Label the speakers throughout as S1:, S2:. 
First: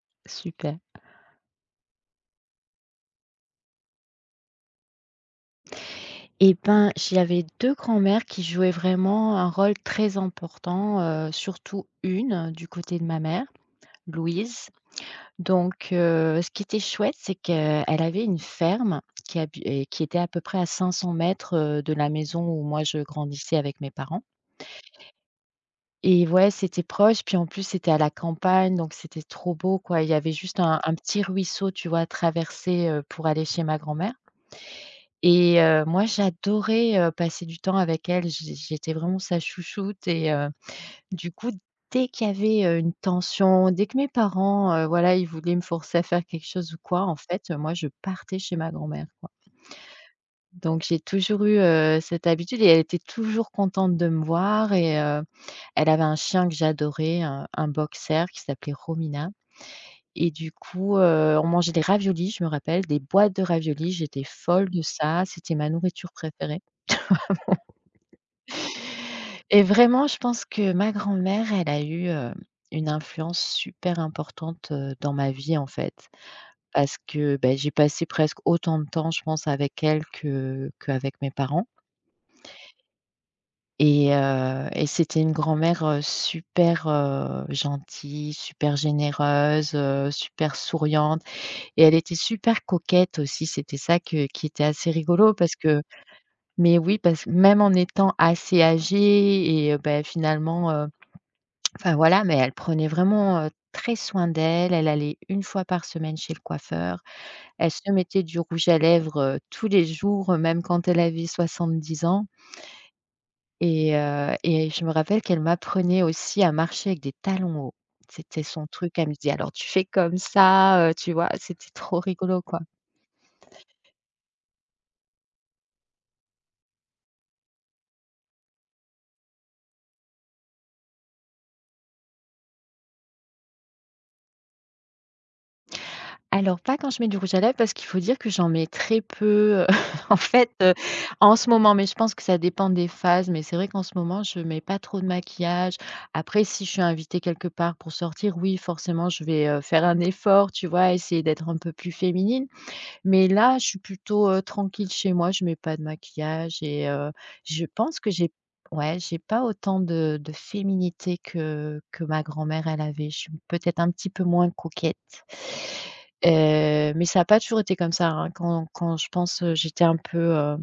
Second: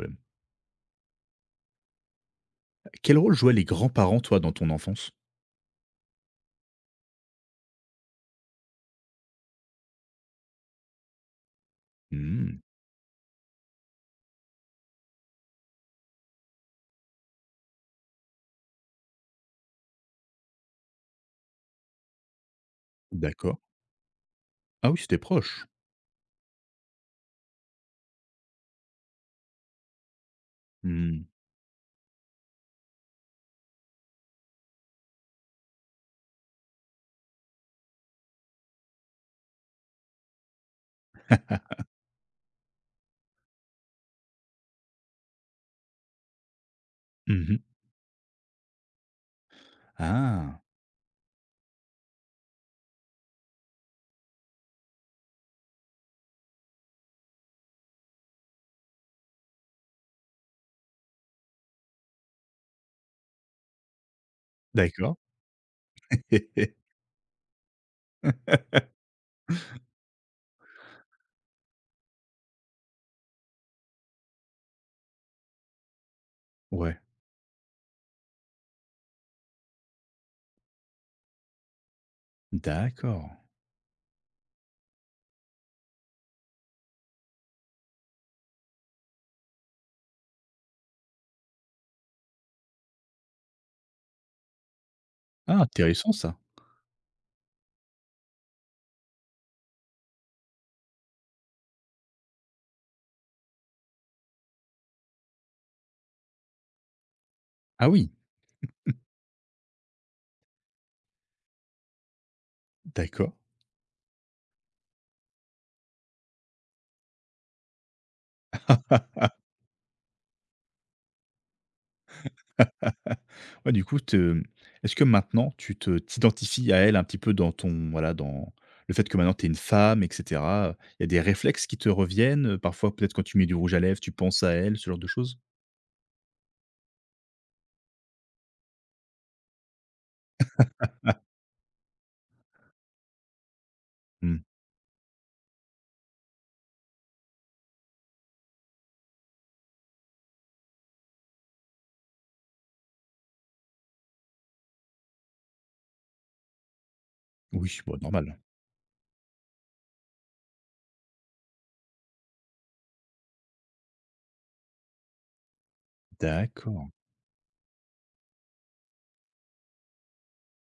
S1: Problème.
S2: Super.
S1: Quel rôle jouaient les grands-parents, toi, dans ton enfance?
S2: Et ben, j'avais 2 grands-mères qui jouaient vraiment un rôle très important, surtout une
S1: Mmh,
S2: du côté de ma mère, Louise. Donc ce qui était chouette, c'est qu'elle avait une ferme qui habi et qui était à peu près à 500 mètres de la maison où moi je grandissais
S1: d'accord.
S2: avec mes parents
S1: Ah oui, c'était proche.
S2: et ouais, c'était proche, puis en plus c'était à la campagne, donc c'était trop beau quoi. Il y avait juste un petit
S1: Mmh.
S2: ruisseau, tu vois, à traverser, pour aller chez ma grand-mère. Et moi j'adorais, passer du temps avec elle, j'étais vraiment sa chouchoute et du coup,
S1: Ah.
S2: dès qu'il y avait, une tension, dès que mes parents, voilà, ils voulaient me forcer à faire quelque chose ou quoi, en fait,
S1: Mmh.
S2: moi je partais chez ma grand-mère, quoi.
S1: Ah,
S2: Donc j'ai toujours eu, cette habitude et elle était toujours contente de me voir et elle avait un chien que j'adorais, un boxer qui s'appelait Romina et du coup, on mangeait des raviolis, je me rappelle, des boîtes de raviolis, j'étais folle de
S1: d'accord.
S2: ça, c'était ma nourriture préférée. Et vraiment, je pense que ma grand-mère, elle a eu, une influence super importante, dans ma vie, en fait. Parce
S1: Ouais,
S2: que, bah, j'ai passé presque autant de temps, je pense, avec elle que qu'avec mes parents
S1: d'accord.
S2: et c'était une grand-mère, super, gentille, super généreuse, super souriante et elle était super coquette aussi. C'était ça que qui était assez rigolo parce
S1: Ah,
S2: que
S1: intéressant ça.
S2: mais oui, parce que même en étant assez âgée et bah, finalement, enfin voilà, mais elle prenait vraiment, très soin d'elle. Elle allait une fois par semaine chez le coiffeur. Elle
S1: Ah
S2: se
S1: oui,
S2: mettait du rouge à lèvres, tous les jours, même quand elle avait 70 ans
S1: d'accord.
S2: et je me rappelle qu'elle m'apprenait aussi à marcher avec des talons hauts. C'était son truc. Elle me disait: «Alors tu fais comme ça», tu vois? C'était trop rigolo, quoi.
S1: Ouais, du coup, te est-ce que maintenant tu t'identifies à elle un petit peu dans ton voilà, dans le fait que maintenant tu es une femme et cetera, il y a des réflexes qui te reviennent, parfois peut-être quand tu mets du rouge à lèvres, tu penses à elle, ce genre de choses?
S2: Alors pas quand je mets du rouge à lèvres parce qu'il faut dire que j'en mets très peu, en fait, en ce moment, mais je pense que ça dépend des phases, mais c'est vrai qu'en ce moment, je
S1: Mmh.
S2: mets pas trop de maquillage. Après, si je suis invitée quelque part pour sortir, oui, forcément, je vais, faire un effort, tu vois? Essayer d'être un peu plus féminine. Mais là, je suis plutôt, tranquille chez moi, je mets pas de maquillage et je
S1: Oui, bah,
S2: pense que j'ai
S1: normal.
S2: ouais, j'ai pas autant de féminité que ma grand-mère, elle avait. Je suis peut-être un petit peu moins coquette,
S1: D'accord.
S2: mais ça n'a pas toujours été comme ça, hein. Quand je pense, j'étais un peu,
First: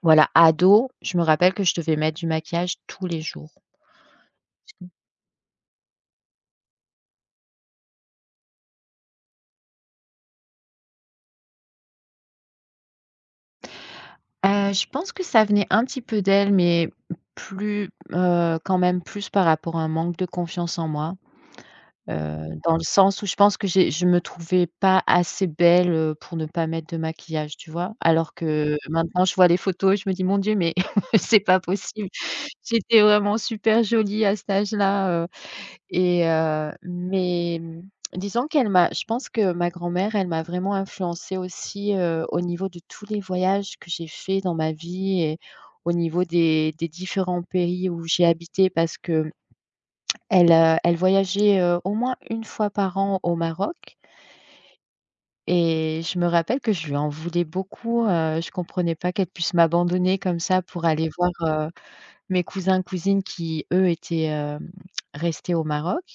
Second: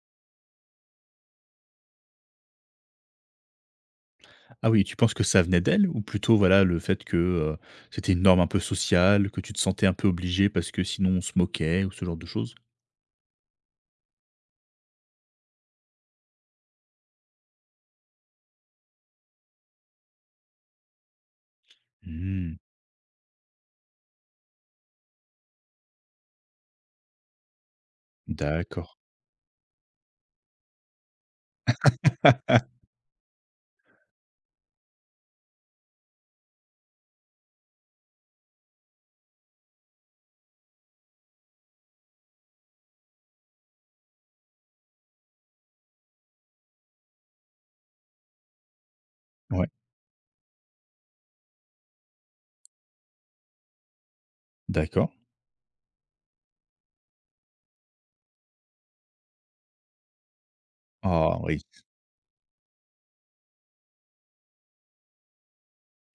S2: voilà, ado, je me rappelle que je devais mettre du maquillage tous les jours.
S1: Ah oui, tu penses que ça venait d'elle? Ou plutôt, voilà, le fait que, c'était une norme un peu sociale, que tu te sentais un peu obligé parce que sinon on se moquait ou ce genre de choses?
S2: Je pense que ça venait un petit peu d'elle, mais plus, quand même plus par rapport à un manque de confiance en moi.
S1: Mmh,
S2: Dans le sens où je pense que j'ai je me trouvais pas assez belle, pour ne pas mettre de maquillage, tu vois? Alors que
S1: d'accord.
S2: maintenant je vois les photos, je me dis: «Mon Dieu, mais c'est pas possible». J'étais vraiment super jolie à cet âge-là, mais, disons qu'elle m'a je pense que ma grand-mère, elle m'a vraiment influencée aussi, au niveau de tous les voyages que j'ai faits dans ma vie et au niveau des différents pays où j'ai habité parce que
S1: Ouais,
S2: elle, elle voyageait, au moins une fois par an au Maroc
S1: d'accord.
S2: et je me rappelle que je lui en voulais beaucoup, je comprenais pas qu'elle puisse m'abandonner comme ça pour aller voir,
S1: Ah oui,
S2: heu, mes cousins, cousines qui, eux, étaient, restés au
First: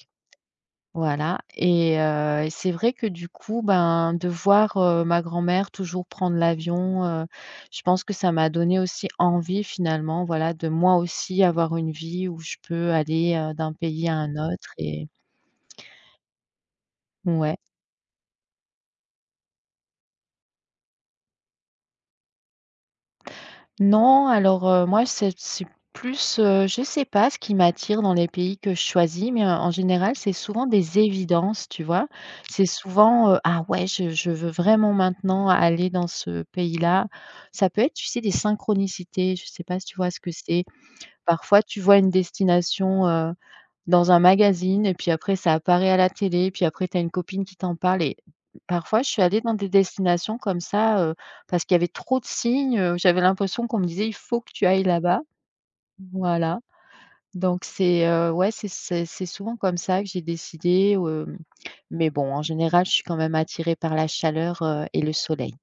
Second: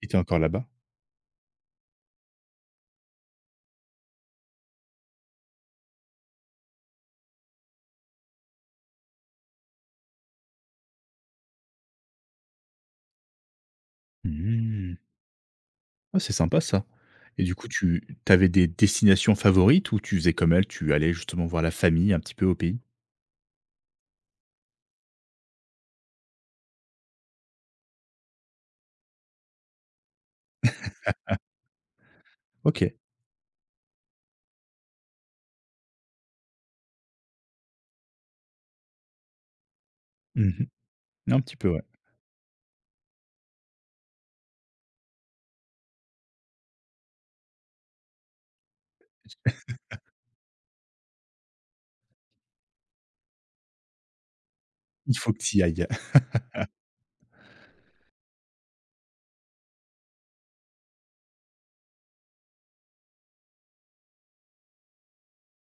S1: tu étais encore là-bas?
S2: Voilà et c'est vrai que du coup, ben, de voir, ma grand-mère toujours prendre l'avion, je pense que ça m'a donné aussi envie finalement, voilà, de moi aussi avoir une vie où je peux aller, d'un pays à un autre
S1: Mmh.
S2: et
S1: Ah, c'est sympa ça. Et du
S2: ouais.
S1: coup, tu avais des destinations favorites ou tu faisais comme elle, tu allais justement voir la famille un petit peu au pays?
S2: Non, alors, moi, c'est plus, je sais pas ce qui m'attire dans les pays que je choisis, mais, en général, c'est souvent des évidences, tu vois? C'est
S1: OK.
S2: souvent, «Ah ouais, je veux vraiment maintenant aller dans ce pays-là». Ça peut être, tu sais, des synchronicités, je sais pas si tu vois ce que c'est?
S1: Mmh. Un petit
S2: Parfois,
S1: peu,
S2: tu
S1: ouais.
S2: vois une destination, dans un magazine et puis après ça apparaît à la télé, et puis après tu as une copine qui t'en parle et parfois je suis allée dans des destinations comme ça, parce qu'il y avait trop de signes, j'avais l'impression qu'on me disait: «Il faut que tu ailles
S1: Il
S2: là-bas».
S1: faut que tu y ailles.
S2: Voilà, donc c'est, ouais, c'est souvent comme ça que j'ai décidé, mais bon, en général, je suis quand même attirée par la chaleur, et le soleil.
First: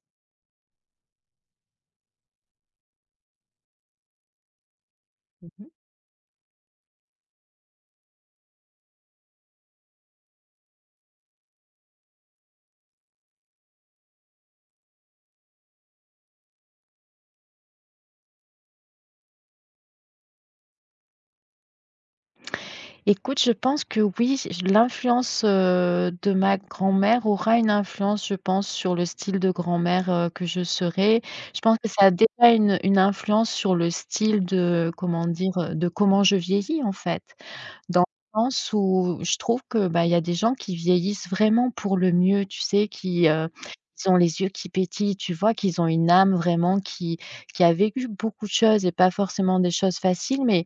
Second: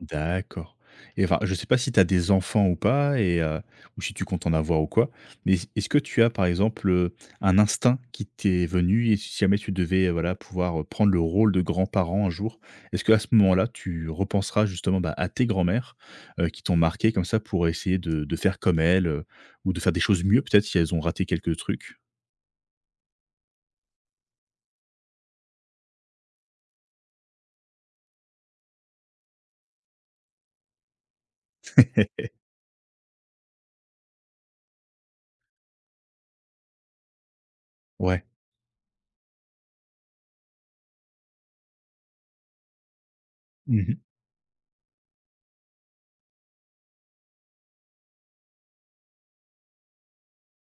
S1: D'accord. Et enfin, je sais pas si tu as des enfants ou pas et ou si tu comptes en avoir ou quoi, mais est-ce que tu as, par exemple, un instinct qui t'est venu et si jamais tu devais, voilà, pouvoir, prendre le rôle de grand-parent un jour, est-ce que à ce moment-là, tu repenseras justement, bah, à tes grands-mères, qui t'ont marqué comme ça pour essayer de faire comme elles, ou de faire des choses mieux peut-être si elles ont raté quelques trucs?
S2: Écoute, je pense que oui, j l'influence, de ma grand-mère aura une influence, je pense, sur le style de grand-mère, que je serai. Je pense que ça a déjà une influence sur le style de comment dire? De comment je vieillis, en fait. Dans
S1: Ouais.
S2: le sens où je trouve que, bah, il y a des gens qui vieillissent vraiment pour le mieux, tu sais? Qui,
S1: Mmh.
S2: ils ont les yeux qui pétillent, tu vois? Qu'ils ont une âme vraiment qui a vécu beaucoup de choses et pas forcément des choses faciles, mais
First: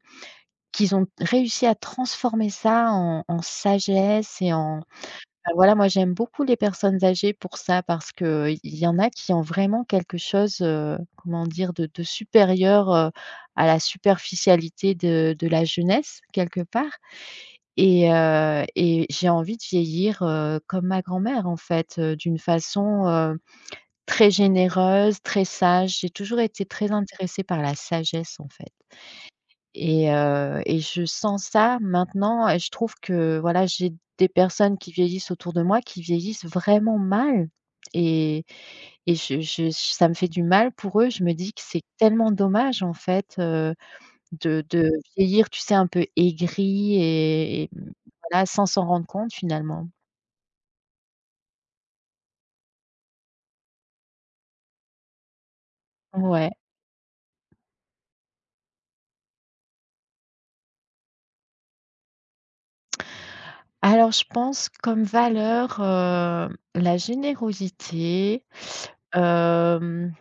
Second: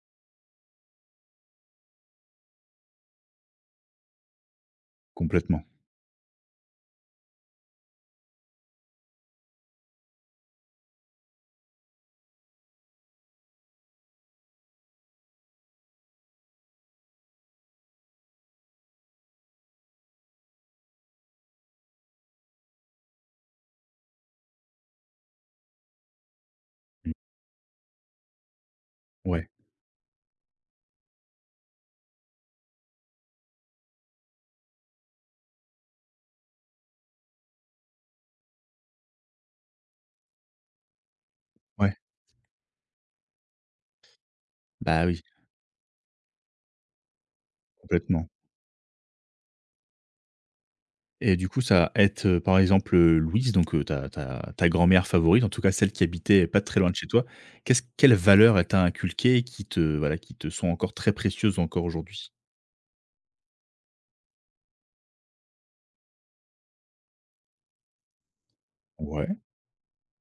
S2: qu'ils ont réussi à transformer ça en sagesse et en enfin,
S1: Complètement.
S2: voilà, moi, j'aime beaucoup les personnes âgées pour ça parce que il y en a qui ont vraiment quelque chose, comment dire? De supérieur, à la superficialité de la jeunesse, quelque part et j'ai envie de vieillir, comme ma grand-mère, en fait, d'une façon, très généreuse, très sage. J'ai toujours été très
S1: Mmh.
S2: intéressée par la sagesse, en fait.
S1: Ouais,
S2: Et je sens ça maintenant et je trouve que, voilà, j'ai des personnes qui vieillissent autour de moi, qui vieillissent vraiment mal et et je ça me fait du mal pour eux. Je me dis que c'est
S1: ouais.
S2: tellement dommage, en fait, de
S1: Bah oui,
S2: vieillir, tu sais, un peu aigri et
S1: complètement.
S2: voilà, sans s'en rendre compte, finalement.
S1: Et du coup, ça aide, par exemple, Louise, donc ta ta grand-mère favorite, en tout cas celle qui habitait
S2: Ouais.
S1: pas très loin de chez toi. Qu'est-ce Quelles valeurs elle t'a inculquées qui te voilà, qui te sont encore très précieuses encore aujourd'hui?
S2: Alors je pense comme valeur, la générosité,
S1: Ouais,
S2: hem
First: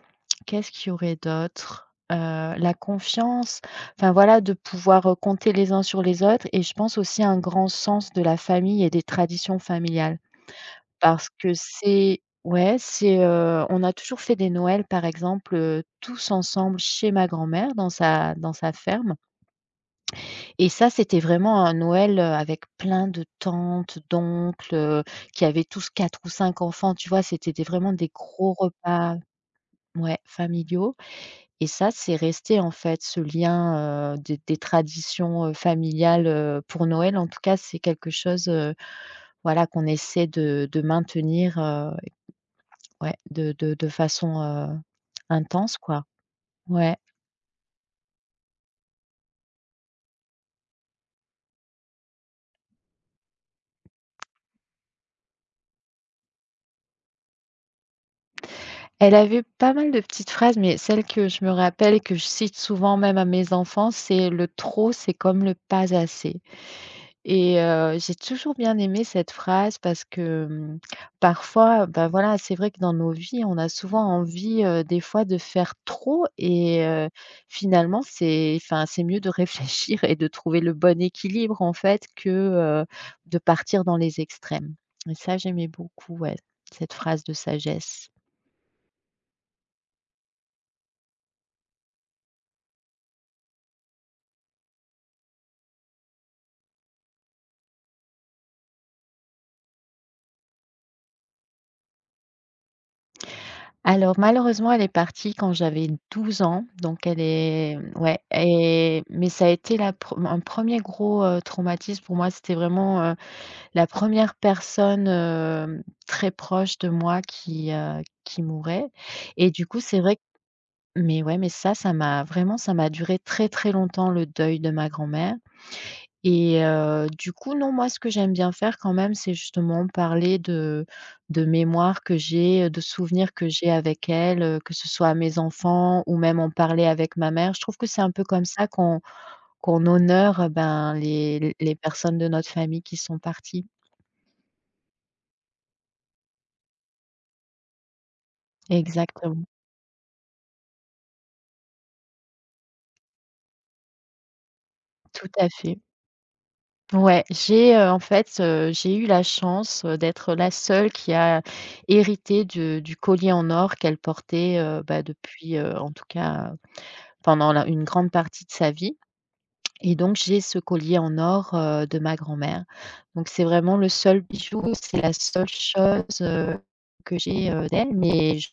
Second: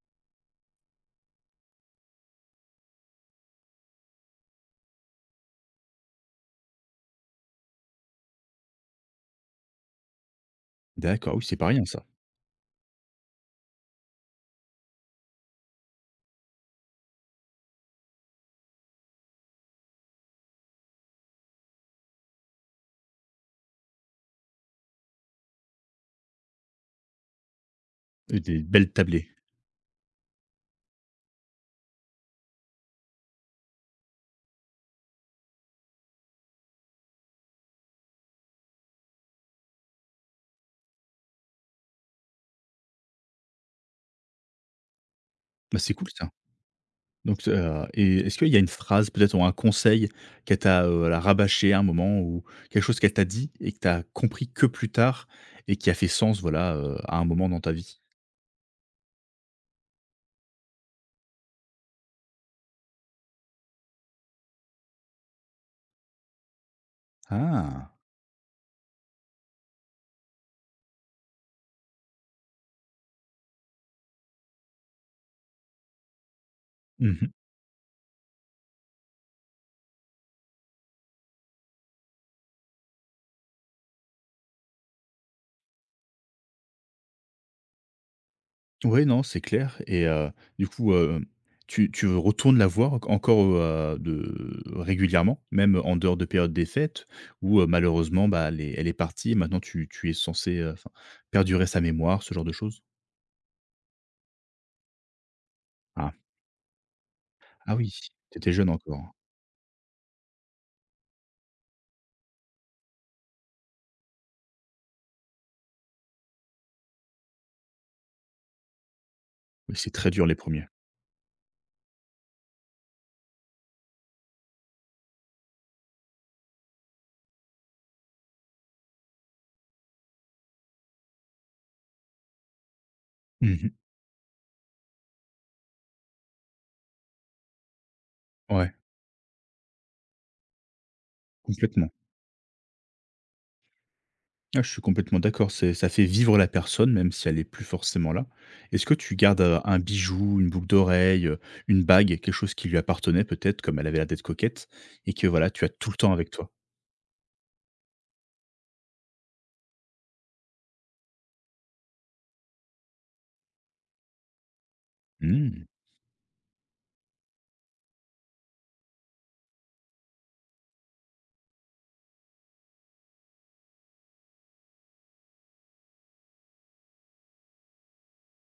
S2: qu'est-ce qu'il y aurait d'autre? La confiance, enfin voilà, de pouvoir, compter les uns sur les autres et je pense aussi à un grand sens de la famille et des traditions familiales. Parce
S1: d'accord, oui,
S2: que
S1: c'est pas rien ça.
S2: c'est ouais, c'est, on a toujours fait des Noëls, par exemple, tous ensemble chez ma grand-mère dans sa ferme et ça, c'était vraiment un Noël, avec plein de tantes, d'oncles, qui avaient tous 4 ou 5 enfants, tu vois? C'était des vraiment des
S1: Et
S2: gros
S1: des belles
S2: repas
S1: tablées.
S2: ouais, familiaux. Et ça, c'est resté en fait ce lien, des traditions, familiales, pour Noël en tout cas, c'est quelque chose, voilà qu'on essaie de maintenir, ouais de façon, intense
S1: Bah, c'est
S2: quoi.
S1: cool ça.
S2: Ouais.
S1: Donc et est-ce qu'il y a une phrase peut-être ou un conseil qu'elle t'a, voilà, rabâché à un moment ou quelque chose qu'elle t'a dit et que t'as compris que plus tard et qui a fait sens, voilà, à un moment dans ta vie?
S2: Elle avait pas mal de petites phrases, mais celle que je me rappelle et que je cite souvent même à mes enfants, c'est: «Le trop, c'est comme le pas assez». Et
S1: Ah!
S2: j'ai toujours bien aimé cette phrase parce que, parfois, bah, voilà, c'est vrai que dans nos vies, on a souvent envie, des fois de faire trop et
S1: Mmh.
S2: finalement, c'est enfin, c'est mieux de réfléchir et de trouver le bon équilibre, en fait, que, heu, de partir dans les extrêmes. Et ça, j'aimais beaucoup, ouais, cette phrase de sagesse.
S1: Ouais, non, c'est clair et du coup, tu retournes la voir encore, de régulièrement, même en dehors de période des fêtes où, malheureusement, bah, elle est partie et maintenant tu es censé, enfin, perdurer sa mémoire, ce genre de choses?
S2: Alors malheureusement, elle est partie quand j'avais
S1: Ah.
S2: 12 ans, donc
S1: Ah oui,
S2: ouais
S1: tu étais jeune
S2: et
S1: encore.
S2: mais ça a été la pre un premier gros, traumatisme pour moi. C'était vraiment, la première personne, très proche de moi qui mourait et du
S1: Oui,
S2: coup,
S1: c'est
S2: c'est
S1: très
S2: vrai que
S1: dur les premiers ers
S2: mais ouais, mais ça m'a vraiment ça m'a duré très, très longtemps le deuil de ma grand-mère. Et du coup, non, moi, ce que j'aime bien faire quand même, c'est justement parler de mémoires que j'ai, de souvenirs que j'ai avec elle, que ce soit à mes enfants ou même en parler avec ma mère. Je trouve que c'est un peu comme ça
S1: ouais,
S2: qu'on honore, ben, les
S1: complètement.
S2: personnes de notre famille qui sont parties.
S1: Ah, je suis complètement d'accord, c'est ça fait vivre la personne, même si elle n'est plus forcément là. Est-ce que tu gardes,
S2: Exactement,
S1: un bijou, une boucle d'oreille, une bague, quelque chose qui lui appartenait peut-être, comme elle avait l'air d'être coquette et que
S2: tout
S1: voilà,
S2: à
S1: tu as
S2: fait.
S1: tout le temps avec toi?
S2: Ouais, j'ai, j'ai eu la chance, d'être la seule qui a hérité de du collier en or qu'elle portait, depuis,
S1: Mmh,
S2: en tout cas, pendant la une grande partie de sa vie. Et donc j'ai ce collier en or, de ma grand-mère. Donc c'est vraiment le seul bijou, c'est la seule chose, que j'ai, d'elle, mais j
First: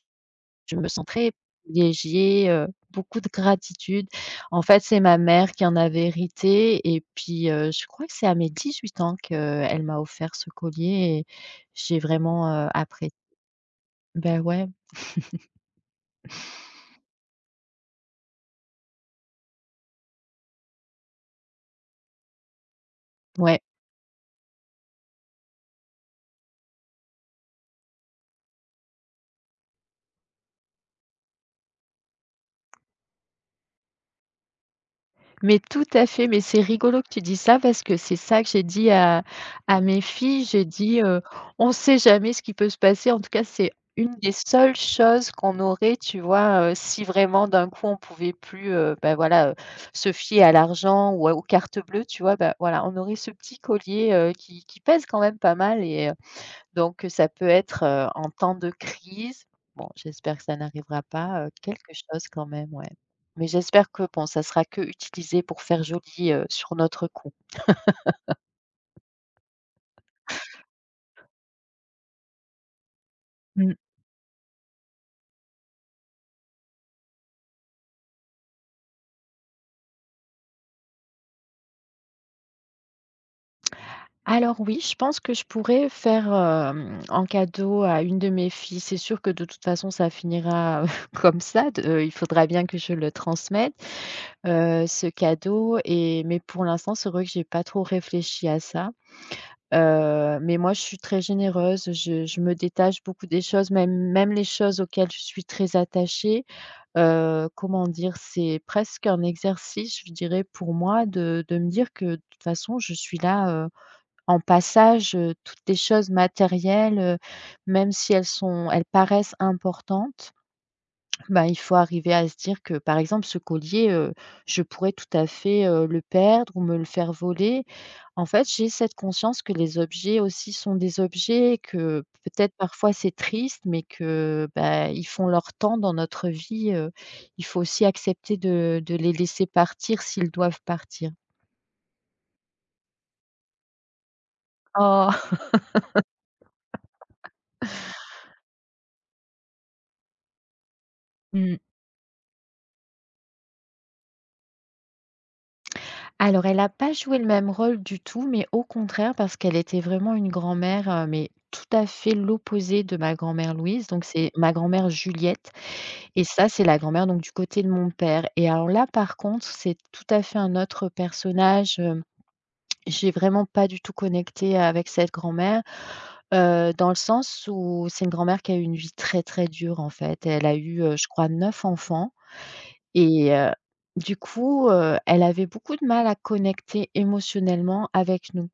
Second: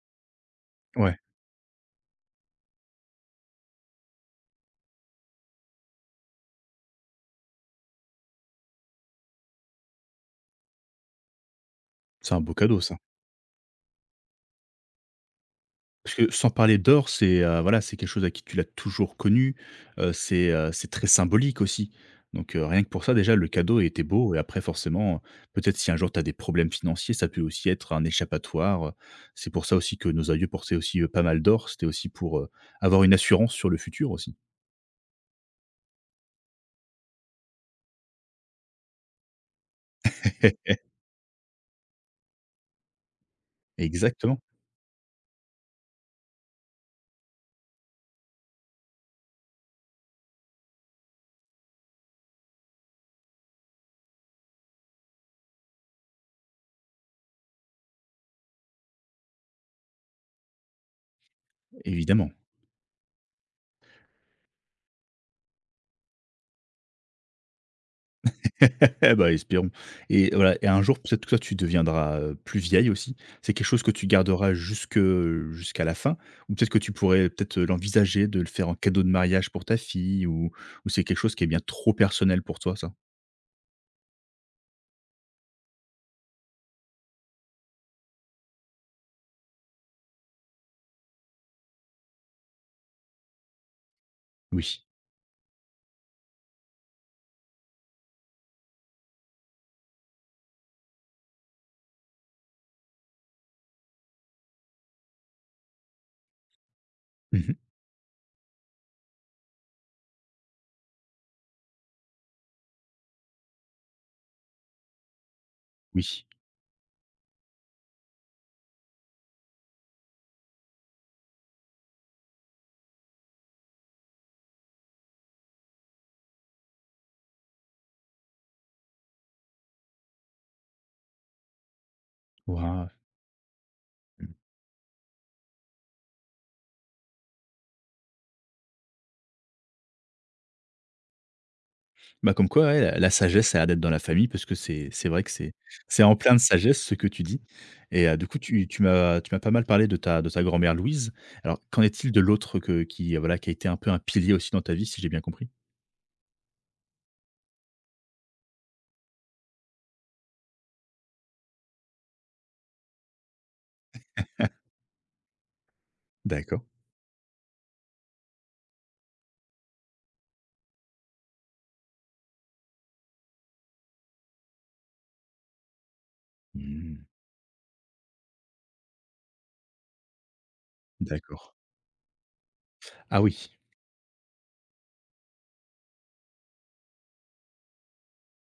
S2: je me sens
S1: ouais,
S2: très privilégiée, beaucoup de gratitude. En fait, c'est ma mère qui en avait hérité et puis, je crois que c'est à mes 18 ans qu'elle m'a offert ce collier. Et j'ai
S1: c'est un
S2: vraiment,
S1: beau cadeau ça.
S2: appré bah, ouais,
S1: Parce que sans parler d'or, c'est, voilà, c'est quelque chose à qui tu l'as toujours connu, c'est très symbolique aussi. Donc rien que pour ça déjà le
S2: ouais.
S1: cadeau était beau et après forcément, peut-être si un jour tu as des problèmes financiers, ça peut aussi être un échappatoire. C'est pour ça aussi que nos aïeux portaient aussi, pas mal d'or, c'était aussi pour, avoir une assurance sur le futur aussi.
S2: Mais tout à fait, mais c'est rigolo que tu dis ça parce que c'est ça que j'ai dit à mes filles. J'ai dit, «On ne sait jamais ce qui peut se passer». En tout cas, c'est une des
S1: Exactement,
S2: seules choses qu'on aurait, tu vois, si vraiment d'un coup on pouvait plus, voilà, se fier à l'argent ou à aux cartes bleues, tu vois? Bah, voilà, on aurait ce petit collier, qui pèse quand même pas mal. Et donc, ça peut être, en temps de crise, bon j'espère que ça n'arrivera pas, quelque chose
S1: évidemment.
S2: quand même, ouais. Mais j'espère que bon ça sera que utilisé pour faire joli, sur notre coup.
S1: Bah, espérons, et voilà et un jour, peut-être que toi, tu deviendras, plus vieille aussi. C'est quelque
S2: Mmh.
S1: chose que tu garderas jusque, jusqu'à la fin ou peut-être que tu pourrais peut-être, l'envisager de le faire en cadeau de mariage pour ta fille ou c'est quelque chose qui est bien trop personnel pour toi, ça?
S2: Alors oui, je pense que je pourrais faire, en cadeau à une de mes filles. C'est sûr que de toute façon ça finira comme ça. De Il faudra bien que je le transmette,
S1: Oui.
S2: ce cadeau, et mais pour l'instant c'est vrai que j'ai pas trop réfléchi à ça. Mais moi, je suis très généreuse, je me détache beaucoup des choses, même les choses auxquelles je suis très attachée.
S1: Mmh.
S2: Comment dire? C'est presque un exercice, je dirais, pour moi de me dire que, de toute façon, je suis là, en passage. Toutes les choses
S1: Oui.
S2: matérielles, même si elles paraissent importantes, ben il faut arriver à se dire que, par exemple, ce collier, je pourrais tout à fait, le perdre ou me le faire voler. En fait, j'ai cette conscience que les objets aussi sont des objets, que peut-être
S1: Waouh!
S2: parfois c'est triste, mais que, bah, ils font leur temps dans notre vie, il faut aussi accepter de les laisser partir s'ils doivent partir.
S1: Bah, comme quoi, ouais, la sagesse, ça a l'air d'être dans la famille parce que c'est vrai que
S2: Oh!
S1: c'est en plein de sagesse ce que tu dis et du coup, tu m'as pas mal parlé de ta grand-mère Louise.
S2: Mmh.
S1: Alors, qu'en est-il de l'autre que qui, voilà, qui a été un peu un pilier aussi dans ta vie, si j'ai bien compris?
S2: Alors elle n'a pas joué le même rôle du tout, mais au contraire parce qu'elle était vraiment une grand-mère, mais tout à fait l'opposé de ma grand-mère Louise, donc c'est ma grand-mère Juliette. Et ça,
S1: D'accord.
S2: c'est la grand-mère donc du côté de mon père et alors là, par contre, c'est tout à fait un autre personnage. J'ai vraiment pas du tout connecté avec cette grand-mère, dans
S1: Mmh,
S2: le sens où c'est une grand-mère qui a eu une vie très, très dure, en fait. Elle a eu, je crois
S1: d'accord.
S2: 9 enfants.
S1: Ah
S2: Et
S1: oui,
S2: du coup, elle avait beaucoup de mal à connecter émotionnellement avec nous.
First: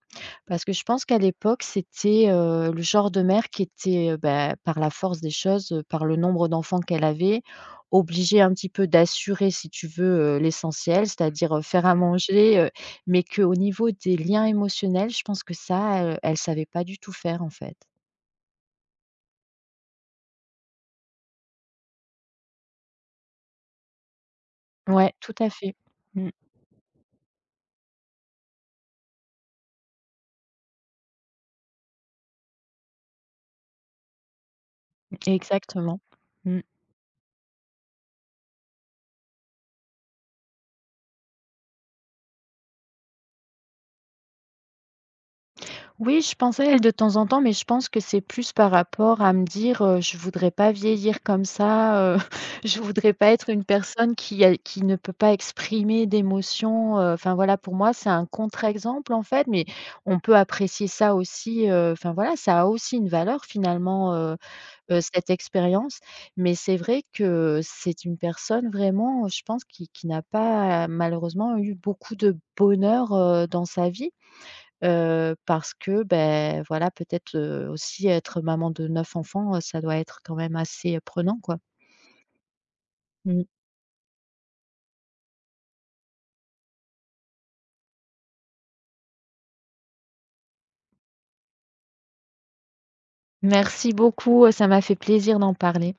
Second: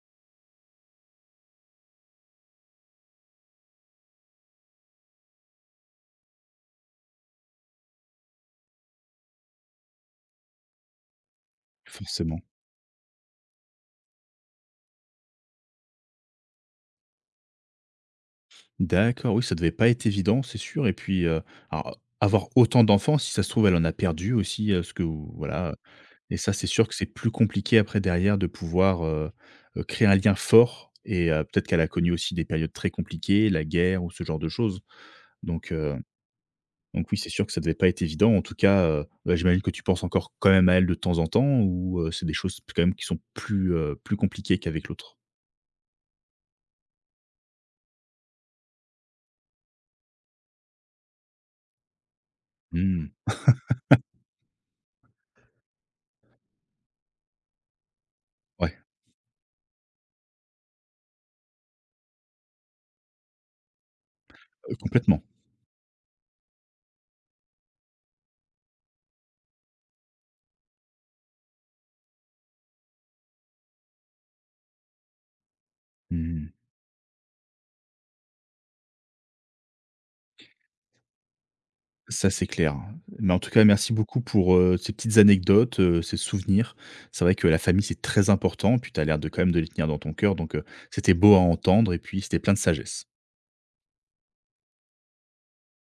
S2: Parce que je pense qu'à l'époque, c'était, le genre de mère qui était, par la force des choses, par le nombre d'enfants qu'elle avait, obligée un petit peu d'assurer, si tu veux, l'essentiel, c'est-à-dire, faire à
S1: forcément.
S2: manger, mais qu'au niveau des liens émotionnels, je pense que ça, elle ne savait pas du tout faire, en fait.
S1: D'accord, oui, ça devait pas être évident, c'est sûr et puis, alors, avoir autant d'enfants, si ça se trouve, elle en a perdu aussi, ce que
S2: Ouais, tout à
S1: voilà,
S2: fait. Mmh,
S1: et ça, c'est sûr que c'est plus compliqué après derrière de pouvoir, créer un lien fort et peut-être qu'elle a connu aussi des périodes très compliquées, la guerre ou ce genre de choses. Donc heu,
S2: exactement. Mmh.
S1: donc oui, c'est sûr que ça devait pas être évident. En tout cas, bah, j'imagine que tu penses encore quand même à elle de temps en temps ou c'est des choses quand même qui sont plus, plus compliquées qu'avec l'autre?
S2: Oui, je pense à elle de temps en temps, mais je pense que c'est plus par rapport à me dire, «Je voudrais pas vieillir comme ça, je
S1: Mmh.
S2: voudrais pas être une personne qui a qui ne peut pas exprimer d'émotions», enfin voilà, pour moi, c'est un
S1: Ouais,
S2: contre-exemple, en fait, mais on peut apprécier ça aussi, enfin voilà, ça a aussi une valeur finalement,
S1: complètement.
S2: cette expérience. Mais c'est vrai que c'est une personne vraiment, je pense, qui n'a pas malheureusement eu beaucoup de bonheur, dans sa vie. Parce que,
S1: Mmh.
S2: ben, voilà, peut-être, aussi être maman de 9 enfants, ça doit être quand même assez, prenant, quoi.
S1: Ça, c'est clair. Mais en
S2: Mmh.
S1: tout cas, merci beaucoup pour, ces petites anecdotes, ces souvenirs. C'est vrai que la famille, c'est très important, puis tu as l'air de quand même de les tenir dans ton cœur, donc c'était beau à entendre et puis c'était plein de sagesse.
S2: Merci beaucoup, ça m'a fait plaisir d'en parler.